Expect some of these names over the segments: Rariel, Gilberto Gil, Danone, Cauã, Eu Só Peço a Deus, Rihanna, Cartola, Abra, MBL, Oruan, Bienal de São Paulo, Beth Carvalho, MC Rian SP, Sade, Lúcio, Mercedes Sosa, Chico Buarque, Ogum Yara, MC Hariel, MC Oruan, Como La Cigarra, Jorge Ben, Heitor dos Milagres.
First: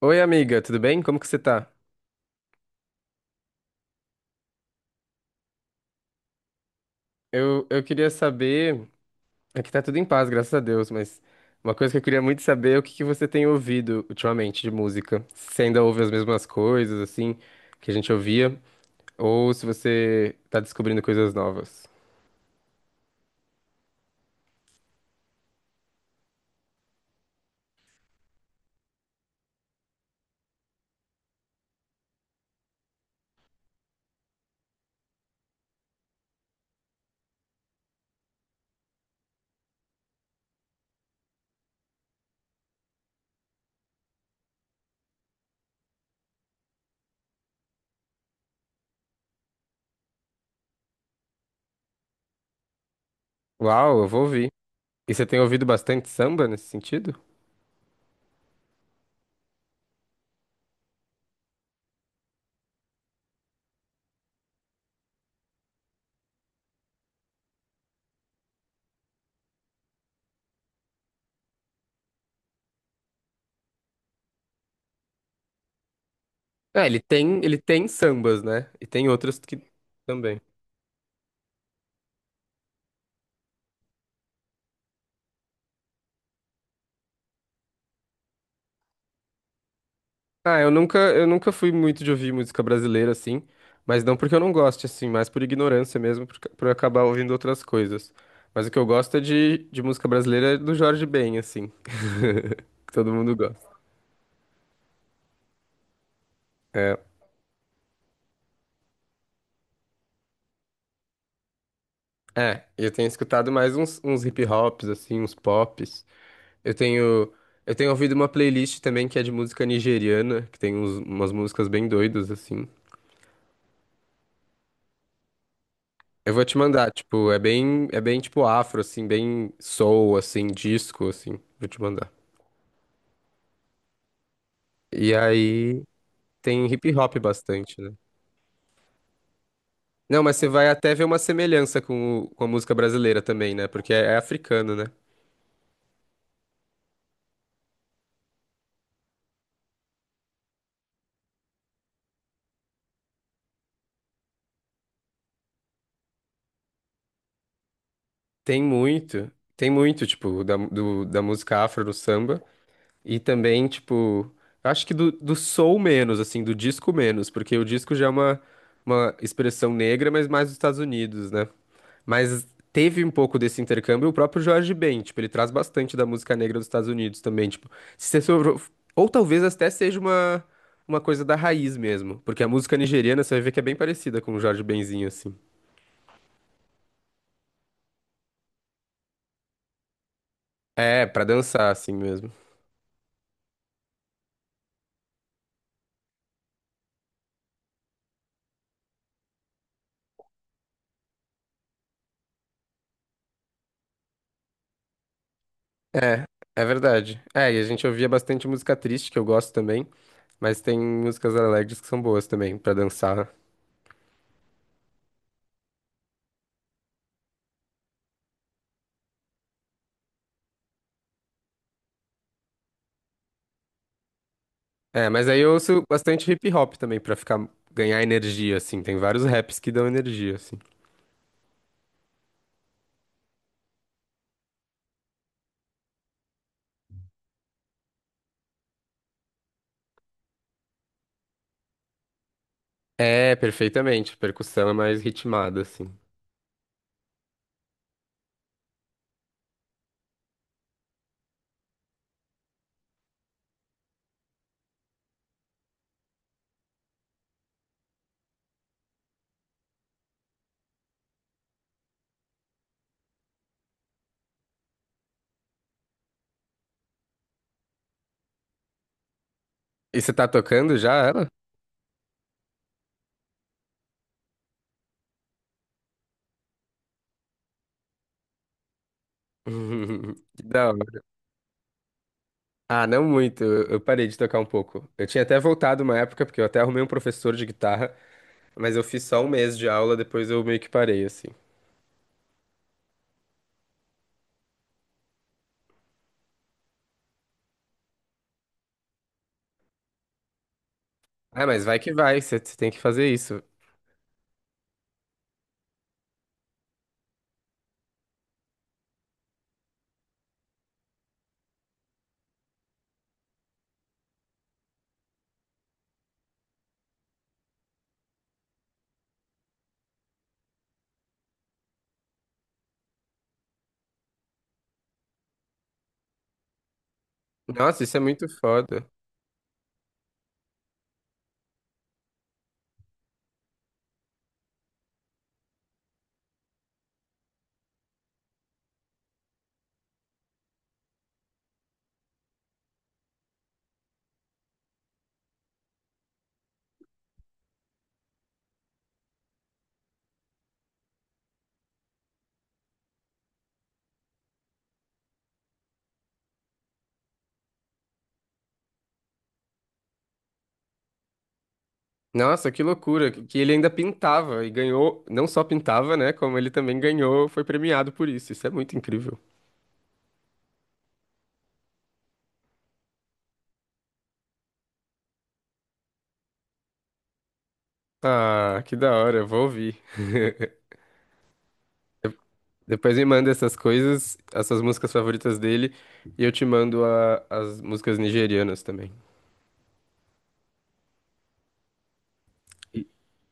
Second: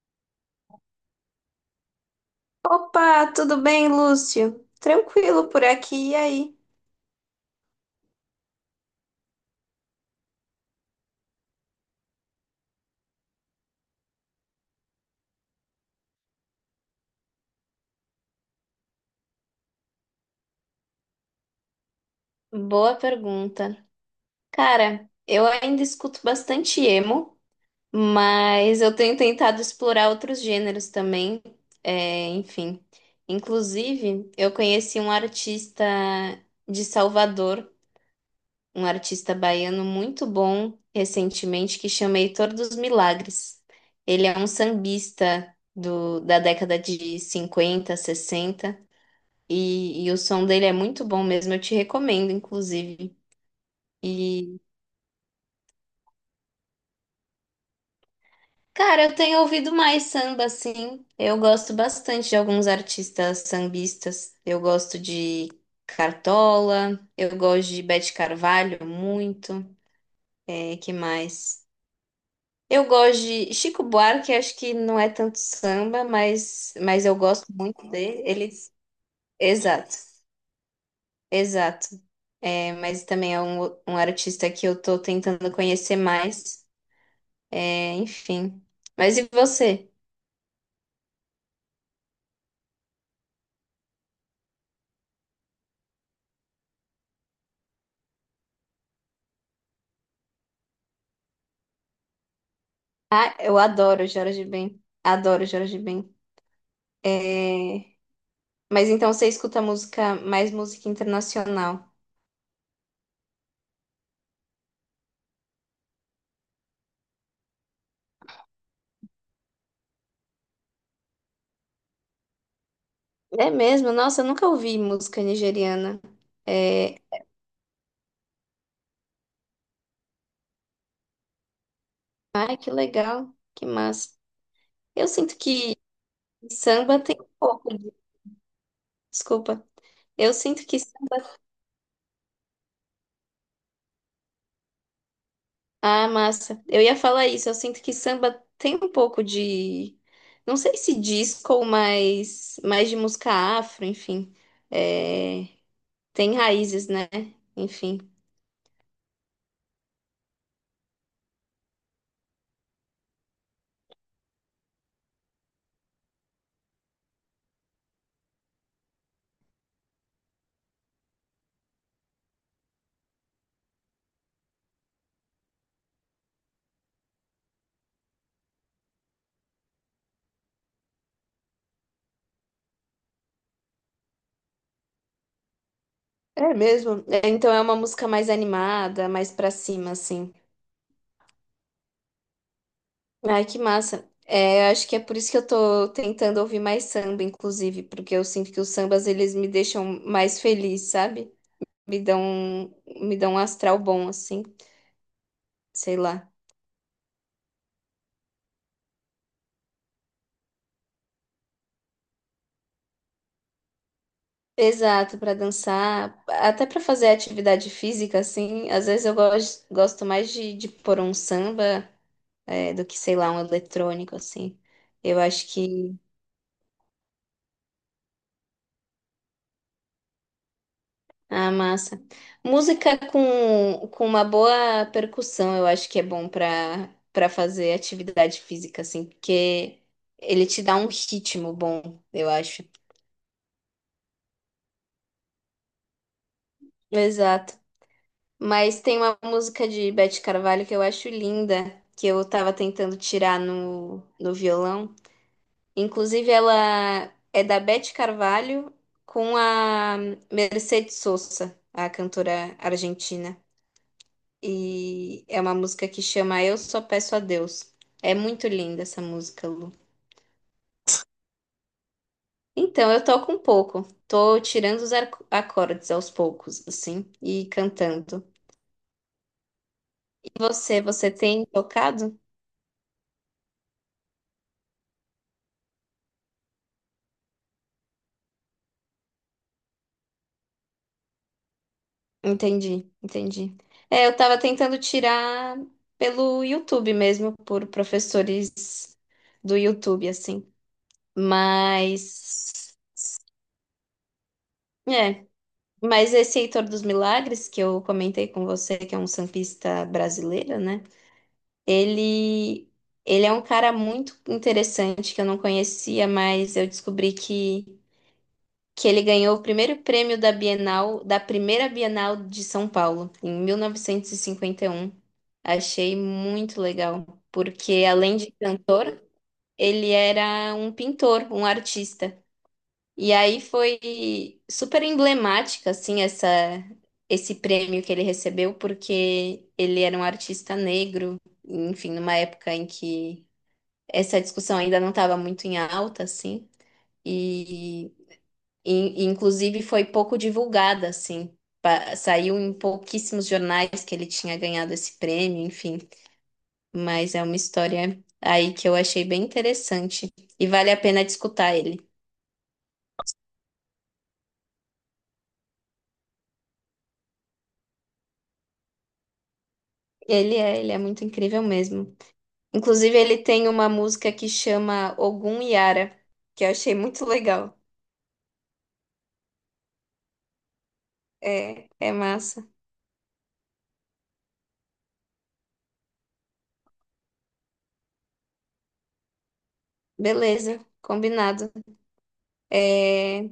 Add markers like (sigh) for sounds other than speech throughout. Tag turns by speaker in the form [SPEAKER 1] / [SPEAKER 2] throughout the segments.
[SPEAKER 1] Oi, amiga, tudo bem? Como que você tá?
[SPEAKER 2] Opa, tudo bem, Lúcio? Tranquilo por aqui, e aí?
[SPEAKER 1] Eu queria saber. Aqui tá tudo em paz, graças a Deus, mas uma coisa que eu queria muito saber é o que que você tem ouvido ultimamente de música. Se você ainda ouve as mesmas coisas, assim, que a gente ouvia, ou se você tá descobrindo coisas novas.
[SPEAKER 2] Boa pergunta. Cara, eu ainda escuto bastante emo, mas eu tenho tentado explorar outros gêneros também, enfim. Inclusive, eu conheci um artista de Salvador, um artista baiano muito bom recentemente, que chama Heitor dos Milagres. Ele é um sambista da década de 50, 60. E o som dele é muito bom mesmo, eu te recomendo, inclusive.
[SPEAKER 1] Uau, eu vou ouvir.
[SPEAKER 2] E,
[SPEAKER 1] E você tem ouvido bastante samba nesse sentido?
[SPEAKER 2] cara, eu tenho ouvido mais samba, assim. Eu gosto bastante de alguns artistas sambistas. Eu gosto de Cartola, eu gosto de Beth Carvalho muito. É, que mais? Eu gosto de Chico Buarque, acho que não é tanto samba, mas,
[SPEAKER 1] É,
[SPEAKER 2] mas eu gosto
[SPEAKER 1] ele tem
[SPEAKER 2] muito dele.
[SPEAKER 1] sambas,
[SPEAKER 2] Ele...
[SPEAKER 1] né? E tem outras que
[SPEAKER 2] Exato,
[SPEAKER 1] também.
[SPEAKER 2] exato. É, mas também é um artista que eu tô tentando conhecer mais. Enfim. Mas e você?
[SPEAKER 1] Ah, eu nunca fui muito de ouvir música brasileira, assim, mas não porque eu não goste, assim, mas por ignorância mesmo, por, por acabar ouvindo outras coisas. Mas o que eu gosto é de música brasileira do Jorge Ben, assim, que todo
[SPEAKER 2] Ah,
[SPEAKER 1] mundo
[SPEAKER 2] eu
[SPEAKER 1] gosta.
[SPEAKER 2] adoro Jorge Ben. Adoro Jorge Ben.
[SPEAKER 1] É,
[SPEAKER 2] É... Mas então você escuta música, mais música internacional.
[SPEAKER 1] é, eu tenho escutado mais uns hip hops, assim, uns pops. Eu tenho, eu tenho ouvido uma playlist também que é de música nigeriana, que tem umas músicas bem doidas, assim.
[SPEAKER 2] É mesmo? Nossa, eu nunca ouvi música nigeriana.
[SPEAKER 1] Eu vou te mandar,
[SPEAKER 2] É...
[SPEAKER 1] tipo, é bem tipo afro, assim, bem soul, assim, disco, assim. Vou te mandar.
[SPEAKER 2] Ai, que legal. Que massa. Eu
[SPEAKER 1] E
[SPEAKER 2] sinto que
[SPEAKER 1] aí tem hip
[SPEAKER 2] samba tem
[SPEAKER 1] hop
[SPEAKER 2] um pouco
[SPEAKER 1] bastante, né?
[SPEAKER 2] de... Desculpa.
[SPEAKER 1] Não,
[SPEAKER 2] Eu
[SPEAKER 1] mas você
[SPEAKER 2] sinto
[SPEAKER 1] vai
[SPEAKER 2] que...
[SPEAKER 1] até ver uma semelhança com, com a música brasileira também, né? Porque é, é africano, né?
[SPEAKER 2] Ah, massa. Eu ia falar isso. Eu sinto que samba tem um pouco de... Não sei se disco, mas mais de música afro, enfim. É... Tem raízes, né? Enfim.
[SPEAKER 1] Tem muito, tem muito, tipo, da música afro no samba. E também, tipo, acho que do soul menos, assim, do disco menos, porque o disco já é uma expressão negra, mas mais dos Estados Unidos, né? Mas teve um pouco desse intercâmbio o próprio Jorge Ben, tipo, ele traz bastante da música negra dos Estados Unidos também, tipo, se você sobrou... ou talvez até seja uma coisa da raiz mesmo, porque a música nigeriana você vai ver que é bem parecida com o Jorge Benzinho assim.
[SPEAKER 2] É mesmo. É, então é uma música mais animada, mais pra cima, assim.
[SPEAKER 1] É, pra dançar assim mesmo.
[SPEAKER 2] Ai, que massa. É, eu acho que é por isso que eu tô tentando ouvir mais samba, inclusive, porque eu sinto que os sambas eles me deixam mais feliz, sabe? Me dão um astral bom, assim, sei
[SPEAKER 1] É,
[SPEAKER 2] lá.
[SPEAKER 1] é verdade. É, e a gente ouvia bastante música triste que eu gosto também, mas tem músicas alegres que são boas também pra dançar.
[SPEAKER 2] Exato, pra dançar, até pra fazer atividade física, assim. Às vezes eu gosto mais de pôr um samba, do que, sei lá, um eletrônico, assim.
[SPEAKER 1] É,
[SPEAKER 2] Eu
[SPEAKER 1] mas aí
[SPEAKER 2] acho
[SPEAKER 1] eu ouço
[SPEAKER 2] que
[SPEAKER 1] bastante hip hop também pra ficar ganhar energia assim, tem vários raps que dão energia assim.
[SPEAKER 2] Ah, massa. Música com uma boa percussão, eu acho que é bom para fazer atividade física, assim, porque ele te dá um ritmo bom, eu acho.
[SPEAKER 1] É, perfeitamente. Percussão é mais ritmada, assim.
[SPEAKER 2] Exato. Mas tem uma música de Beth Carvalho que eu acho linda, que eu tava tentando tirar no violão. Inclusive, ela é da Beth Carvalho com a Mercedes Sosa, a cantora argentina. E é uma música que chama Eu Só Peço a Deus. É muito linda essa música, Lu.
[SPEAKER 1] E você tá tocando já ela?
[SPEAKER 2] Então, eu toco um pouco. Tô tirando os acordes aos poucos, assim, e cantando.
[SPEAKER 1] (laughs)
[SPEAKER 2] E
[SPEAKER 1] Que da
[SPEAKER 2] você,
[SPEAKER 1] hora.
[SPEAKER 2] você tem tocado?
[SPEAKER 1] Ah, não muito. Eu parei de tocar um pouco. Eu tinha até voltado uma época, porque eu até arrumei um professor de guitarra, mas eu fiz só um mês de aula, depois eu meio que parei, assim.
[SPEAKER 2] Entendi, entendi. É, eu tava tentando tirar pelo YouTube mesmo, por professores do YouTube, assim.
[SPEAKER 1] Ah, mas vai que vai, você tem
[SPEAKER 2] Mas,
[SPEAKER 1] que fazer isso.
[SPEAKER 2] é, mas esse Heitor dos Milagres, que eu comentei com você, que é um sambista brasileiro, né? Ele, ele é um cara muito interessante que eu não conhecia, mas eu descobri que ele ganhou o primeiro prêmio da Bienal, da primeira Bienal de São Paulo, em mil novecentos e cinquenta e um. Achei muito legal,
[SPEAKER 1] Nossa,
[SPEAKER 2] porque
[SPEAKER 1] isso é
[SPEAKER 2] além
[SPEAKER 1] muito
[SPEAKER 2] de
[SPEAKER 1] foda.
[SPEAKER 2] cantor, ele era um pintor, um artista. E aí foi super emblemática, assim, essa, esse prêmio que ele recebeu, porque ele era um artista negro enfim, numa época em que essa discussão ainda não estava muito em alta, assim, e, e- inclusive foi pouco divulgada, assim. Saiu em pouquíssimos jornais que ele tinha ganhado esse prêmio, enfim. Mas é uma história aí que eu achei bem interessante e vale a pena de escutar ele.
[SPEAKER 1] Nossa, que loucura, que ele ainda pintava e ganhou, não só pintava, né, como ele também ganhou, foi premiado por isso. Isso é muito incrível.
[SPEAKER 2] Ele é muito incrível mesmo. Inclusive, ele tem uma música que chama Ogum Yara, que eu achei muito legal.
[SPEAKER 1] Ah, que da hora, eu vou ouvir.
[SPEAKER 2] É massa.
[SPEAKER 1] Depois me manda essas coisas, essas músicas favoritas dele, e eu te mando as músicas nigerianas também.
[SPEAKER 2] Beleza, combinado.
[SPEAKER 1] E-
[SPEAKER 2] É,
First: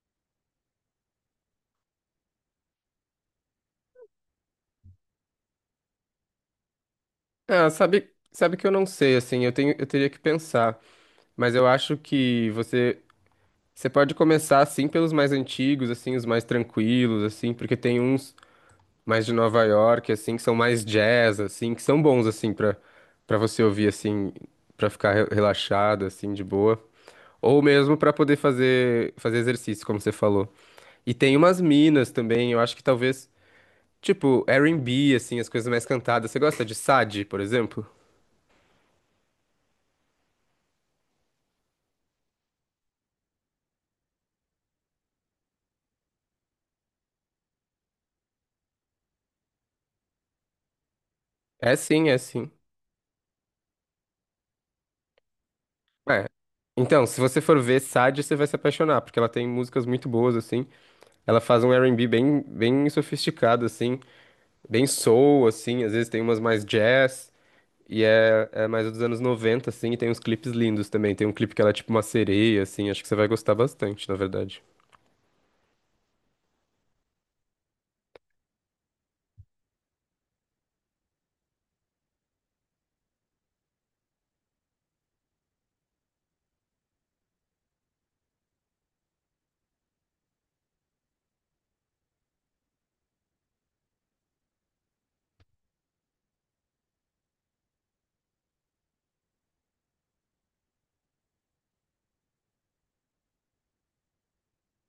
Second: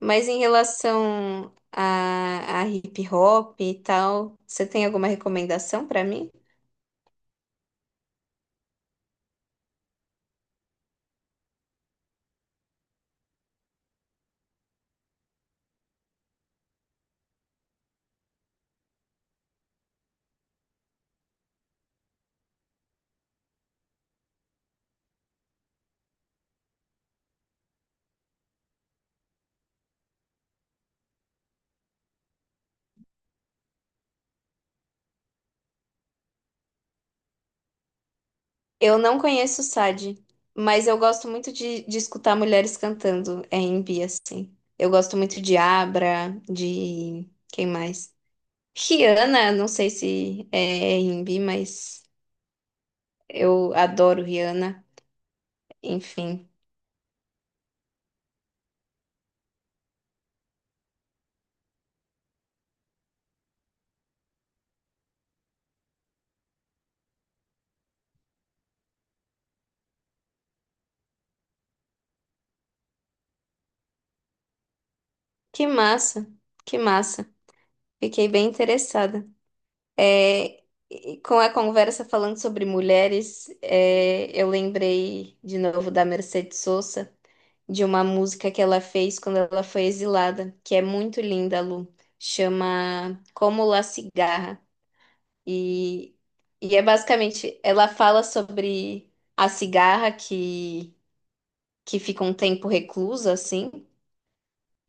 [SPEAKER 2] Mas em relação a hip hop e tal, você tem alguma recomendação pra mim?
[SPEAKER 1] Ah, sabe, sabe que eu não sei, assim, eu tenho, eu teria que pensar, mas eu acho que você, você pode começar, assim, pelos mais antigos, assim, os mais tranquilos, assim, porque tem uns mais de Nova York, assim, que são mais jazz, assim, que são bons, assim, pra, pra você ouvir, assim, pra ficar relaxado, assim, de boa. Ou mesmo pra poder fazer, fazer exercício, como você falou. E tem umas minas também, eu acho que talvez, tipo, R&B, assim, as coisas mais cantadas. Você gosta de Sade, por exemplo?
[SPEAKER 2] Eu não conheço o Sade, mas eu gosto muito de escutar mulheres cantando é R&B, assim. Eu gosto muito de Abra, de... quem mais? Rihanna, não sei se é R&B,
[SPEAKER 1] É
[SPEAKER 2] mas
[SPEAKER 1] sim, é sim.
[SPEAKER 2] eu adoro Rihanna.
[SPEAKER 1] É.
[SPEAKER 2] Enfim,
[SPEAKER 1] Então, se você for ver Sade, você vai se apaixonar, porque ela tem músicas muito boas, assim. Ela faz um R&B bem, bem sofisticado, assim, bem soul, assim, às vezes tem umas mais jazz, e é, é mais dos anos 90 assim, e tem uns clipes lindos também. Tem um clipe que ela é tipo uma sereia, assim, acho que você vai gostar bastante, na verdade.
[SPEAKER 2] que massa, que massa. Fiquei bem interessada. É, e com a conversa falando sobre mulheres, é, eu lembrei de novo da Mercedes Sosa, de uma música que ela fez quando ela foi exilada, que é muito linda, Lu. Chama Como La Cigarra. E, e é basicamente, ela fala sobre a cigarra que fica um tempo reclusa, assim,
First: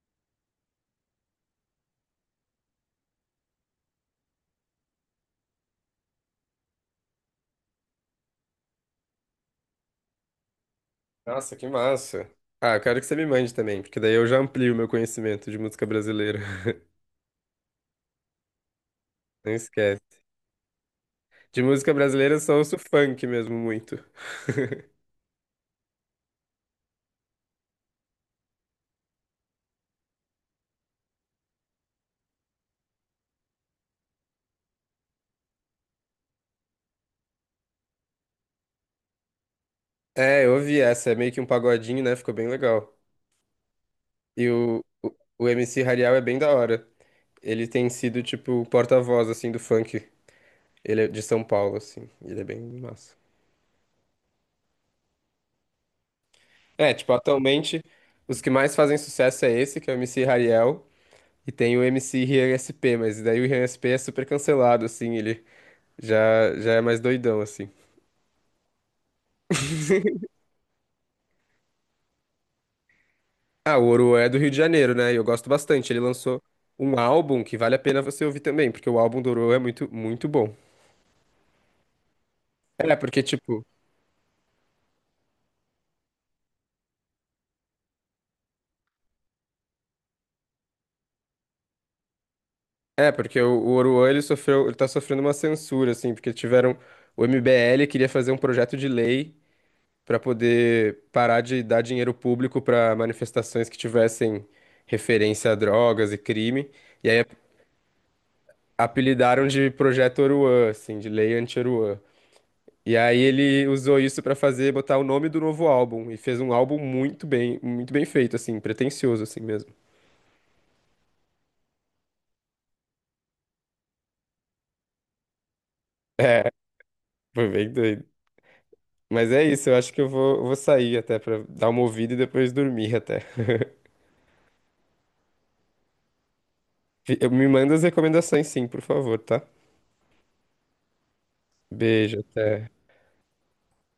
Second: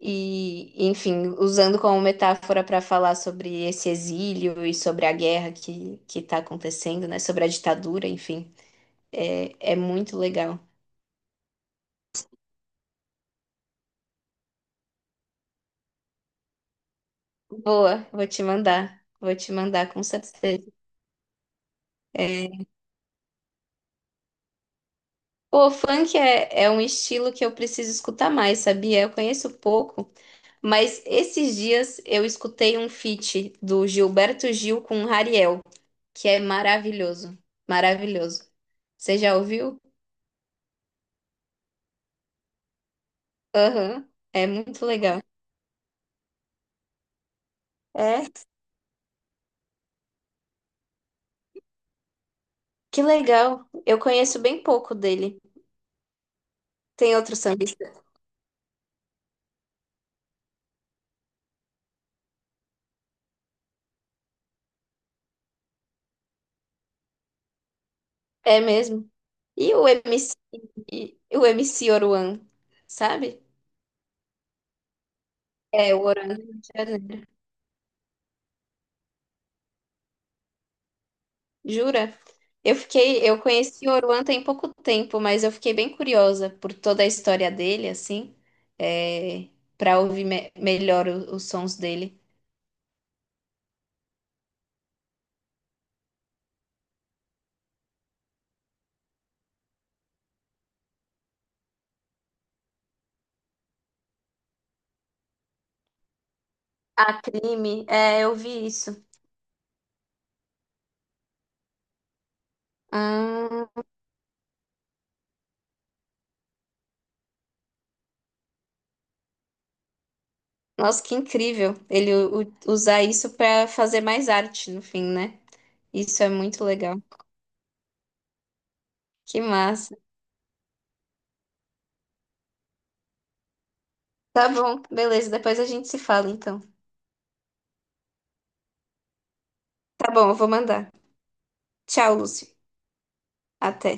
[SPEAKER 2] e, enfim, usando como metáfora para falar sobre esse exílio e sobre a guerra que está acontecendo, né? Sobre a ditadura, enfim, é muito legal.
[SPEAKER 1] Nossa, que massa. Ah, eu quero que você me mande também, porque daí eu já amplio o meu conhecimento de música brasileira. (laughs)
[SPEAKER 2] Boa, vou te
[SPEAKER 1] Não
[SPEAKER 2] mandar
[SPEAKER 1] esquece.
[SPEAKER 2] com certeza.
[SPEAKER 1] De música brasileira eu só
[SPEAKER 2] É,
[SPEAKER 1] ouço funk mesmo muito.
[SPEAKER 2] Pô, funk é um estilo que eu preciso escutar mais, sabia? Eu conheço pouco, mas esses dias eu escutei um feat do Gilberto Gil com Rariel, que é maravilhoso, maravilhoso. Você já ouviu?
[SPEAKER 1] É, eu ouvi essa, é meio que um pagodinho, né? Ficou bem legal.
[SPEAKER 2] Aham, é
[SPEAKER 1] E
[SPEAKER 2] muito legal.
[SPEAKER 1] o MC Hariel é bem da hora. Ele tem sido,
[SPEAKER 2] É,
[SPEAKER 1] tipo, o porta-voz, assim, do funk. Ele é de São Paulo, assim. Ele é bem
[SPEAKER 2] que
[SPEAKER 1] massa.
[SPEAKER 2] legal. Eu conheço bem pouco dele.
[SPEAKER 1] É, tipo,
[SPEAKER 2] Tem outro
[SPEAKER 1] atualmente,
[SPEAKER 2] sambista?
[SPEAKER 1] os que mais fazem sucesso é esse, que é o MC Hariel. E tem o MC Rian SP, mas daí o Rian SP é super cancelado, assim, ele... Já, já é mais doidão, assim.
[SPEAKER 2] É mesmo. E o MC, e o MC Oruan, sabe?
[SPEAKER 1] Ah, o Oruan é do Rio de Janeiro, né? E eu gosto bastante.
[SPEAKER 2] É,
[SPEAKER 1] Ele
[SPEAKER 2] o Oruan do
[SPEAKER 1] lançou
[SPEAKER 2] Rio de
[SPEAKER 1] um
[SPEAKER 2] Janeiro.
[SPEAKER 1] álbum que vale a pena você ouvir também, porque o álbum do Ouro é muito, muito bom.
[SPEAKER 2] Jura? Eu
[SPEAKER 1] É,
[SPEAKER 2] fiquei,
[SPEAKER 1] porque,
[SPEAKER 2] eu
[SPEAKER 1] tipo,
[SPEAKER 2] conheci o Oruan tem pouco tempo, mas eu fiquei bem curiosa por toda a história dele, assim, é, para ouvir melhor os sons dele.
[SPEAKER 1] é, porque o Oruan, ele sofreu, ele tá sofrendo uma censura, assim, porque tiveram, o MBL queria fazer um projeto de lei pra poder parar de dar dinheiro público pra manifestações que tivessem referência a drogas e crime, e
[SPEAKER 2] Ah,
[SPEAKER 1] aí
[SPEAKER 2] crime. É, eu vi isso.
[SPEAKER 1] apelidaram de Projeto Oruan, assim, de Lei Anti-Oruan. E aí ele
[SPEAKER 2] Ah.
[SPEAKER 1] usou isso pra fazer, botar o nome do novo álbum. E fez um álbum muito bem feito, assim, pretensioso, assim mesmo. (laughs)
[SPEAKER 2] Nossa, que incrível ele usar isso para fazer mais arte no fim, né? Isso é
[SPEAKER 1] É,
[SPEAKER 2] muito legal.
[SPEAKER 1] foi bem doido. Mas
[SPEAKER 2] Que
[SPEAKER 1] é isso, eu acho
[SPEAKER 2] massa.
[SPEAKER 1] que eu vou, vou sair até pra dar uma ouvida e depois dormir até.
[SPEAKER 2] Tá bom, beleza. Depois a gente se fala, então.
[SPEAKER 1] Fi- Eu me manda as recomendações, sim, por favor, tá?
[SPEAKER 2] Tá bom, eu vou mandar. Tchau,
[SPEAKER 1] Beijo,
[SPEAKER 2] Lúcio.
[SPEAKER 1] até.
[SPEAKER 2] Até.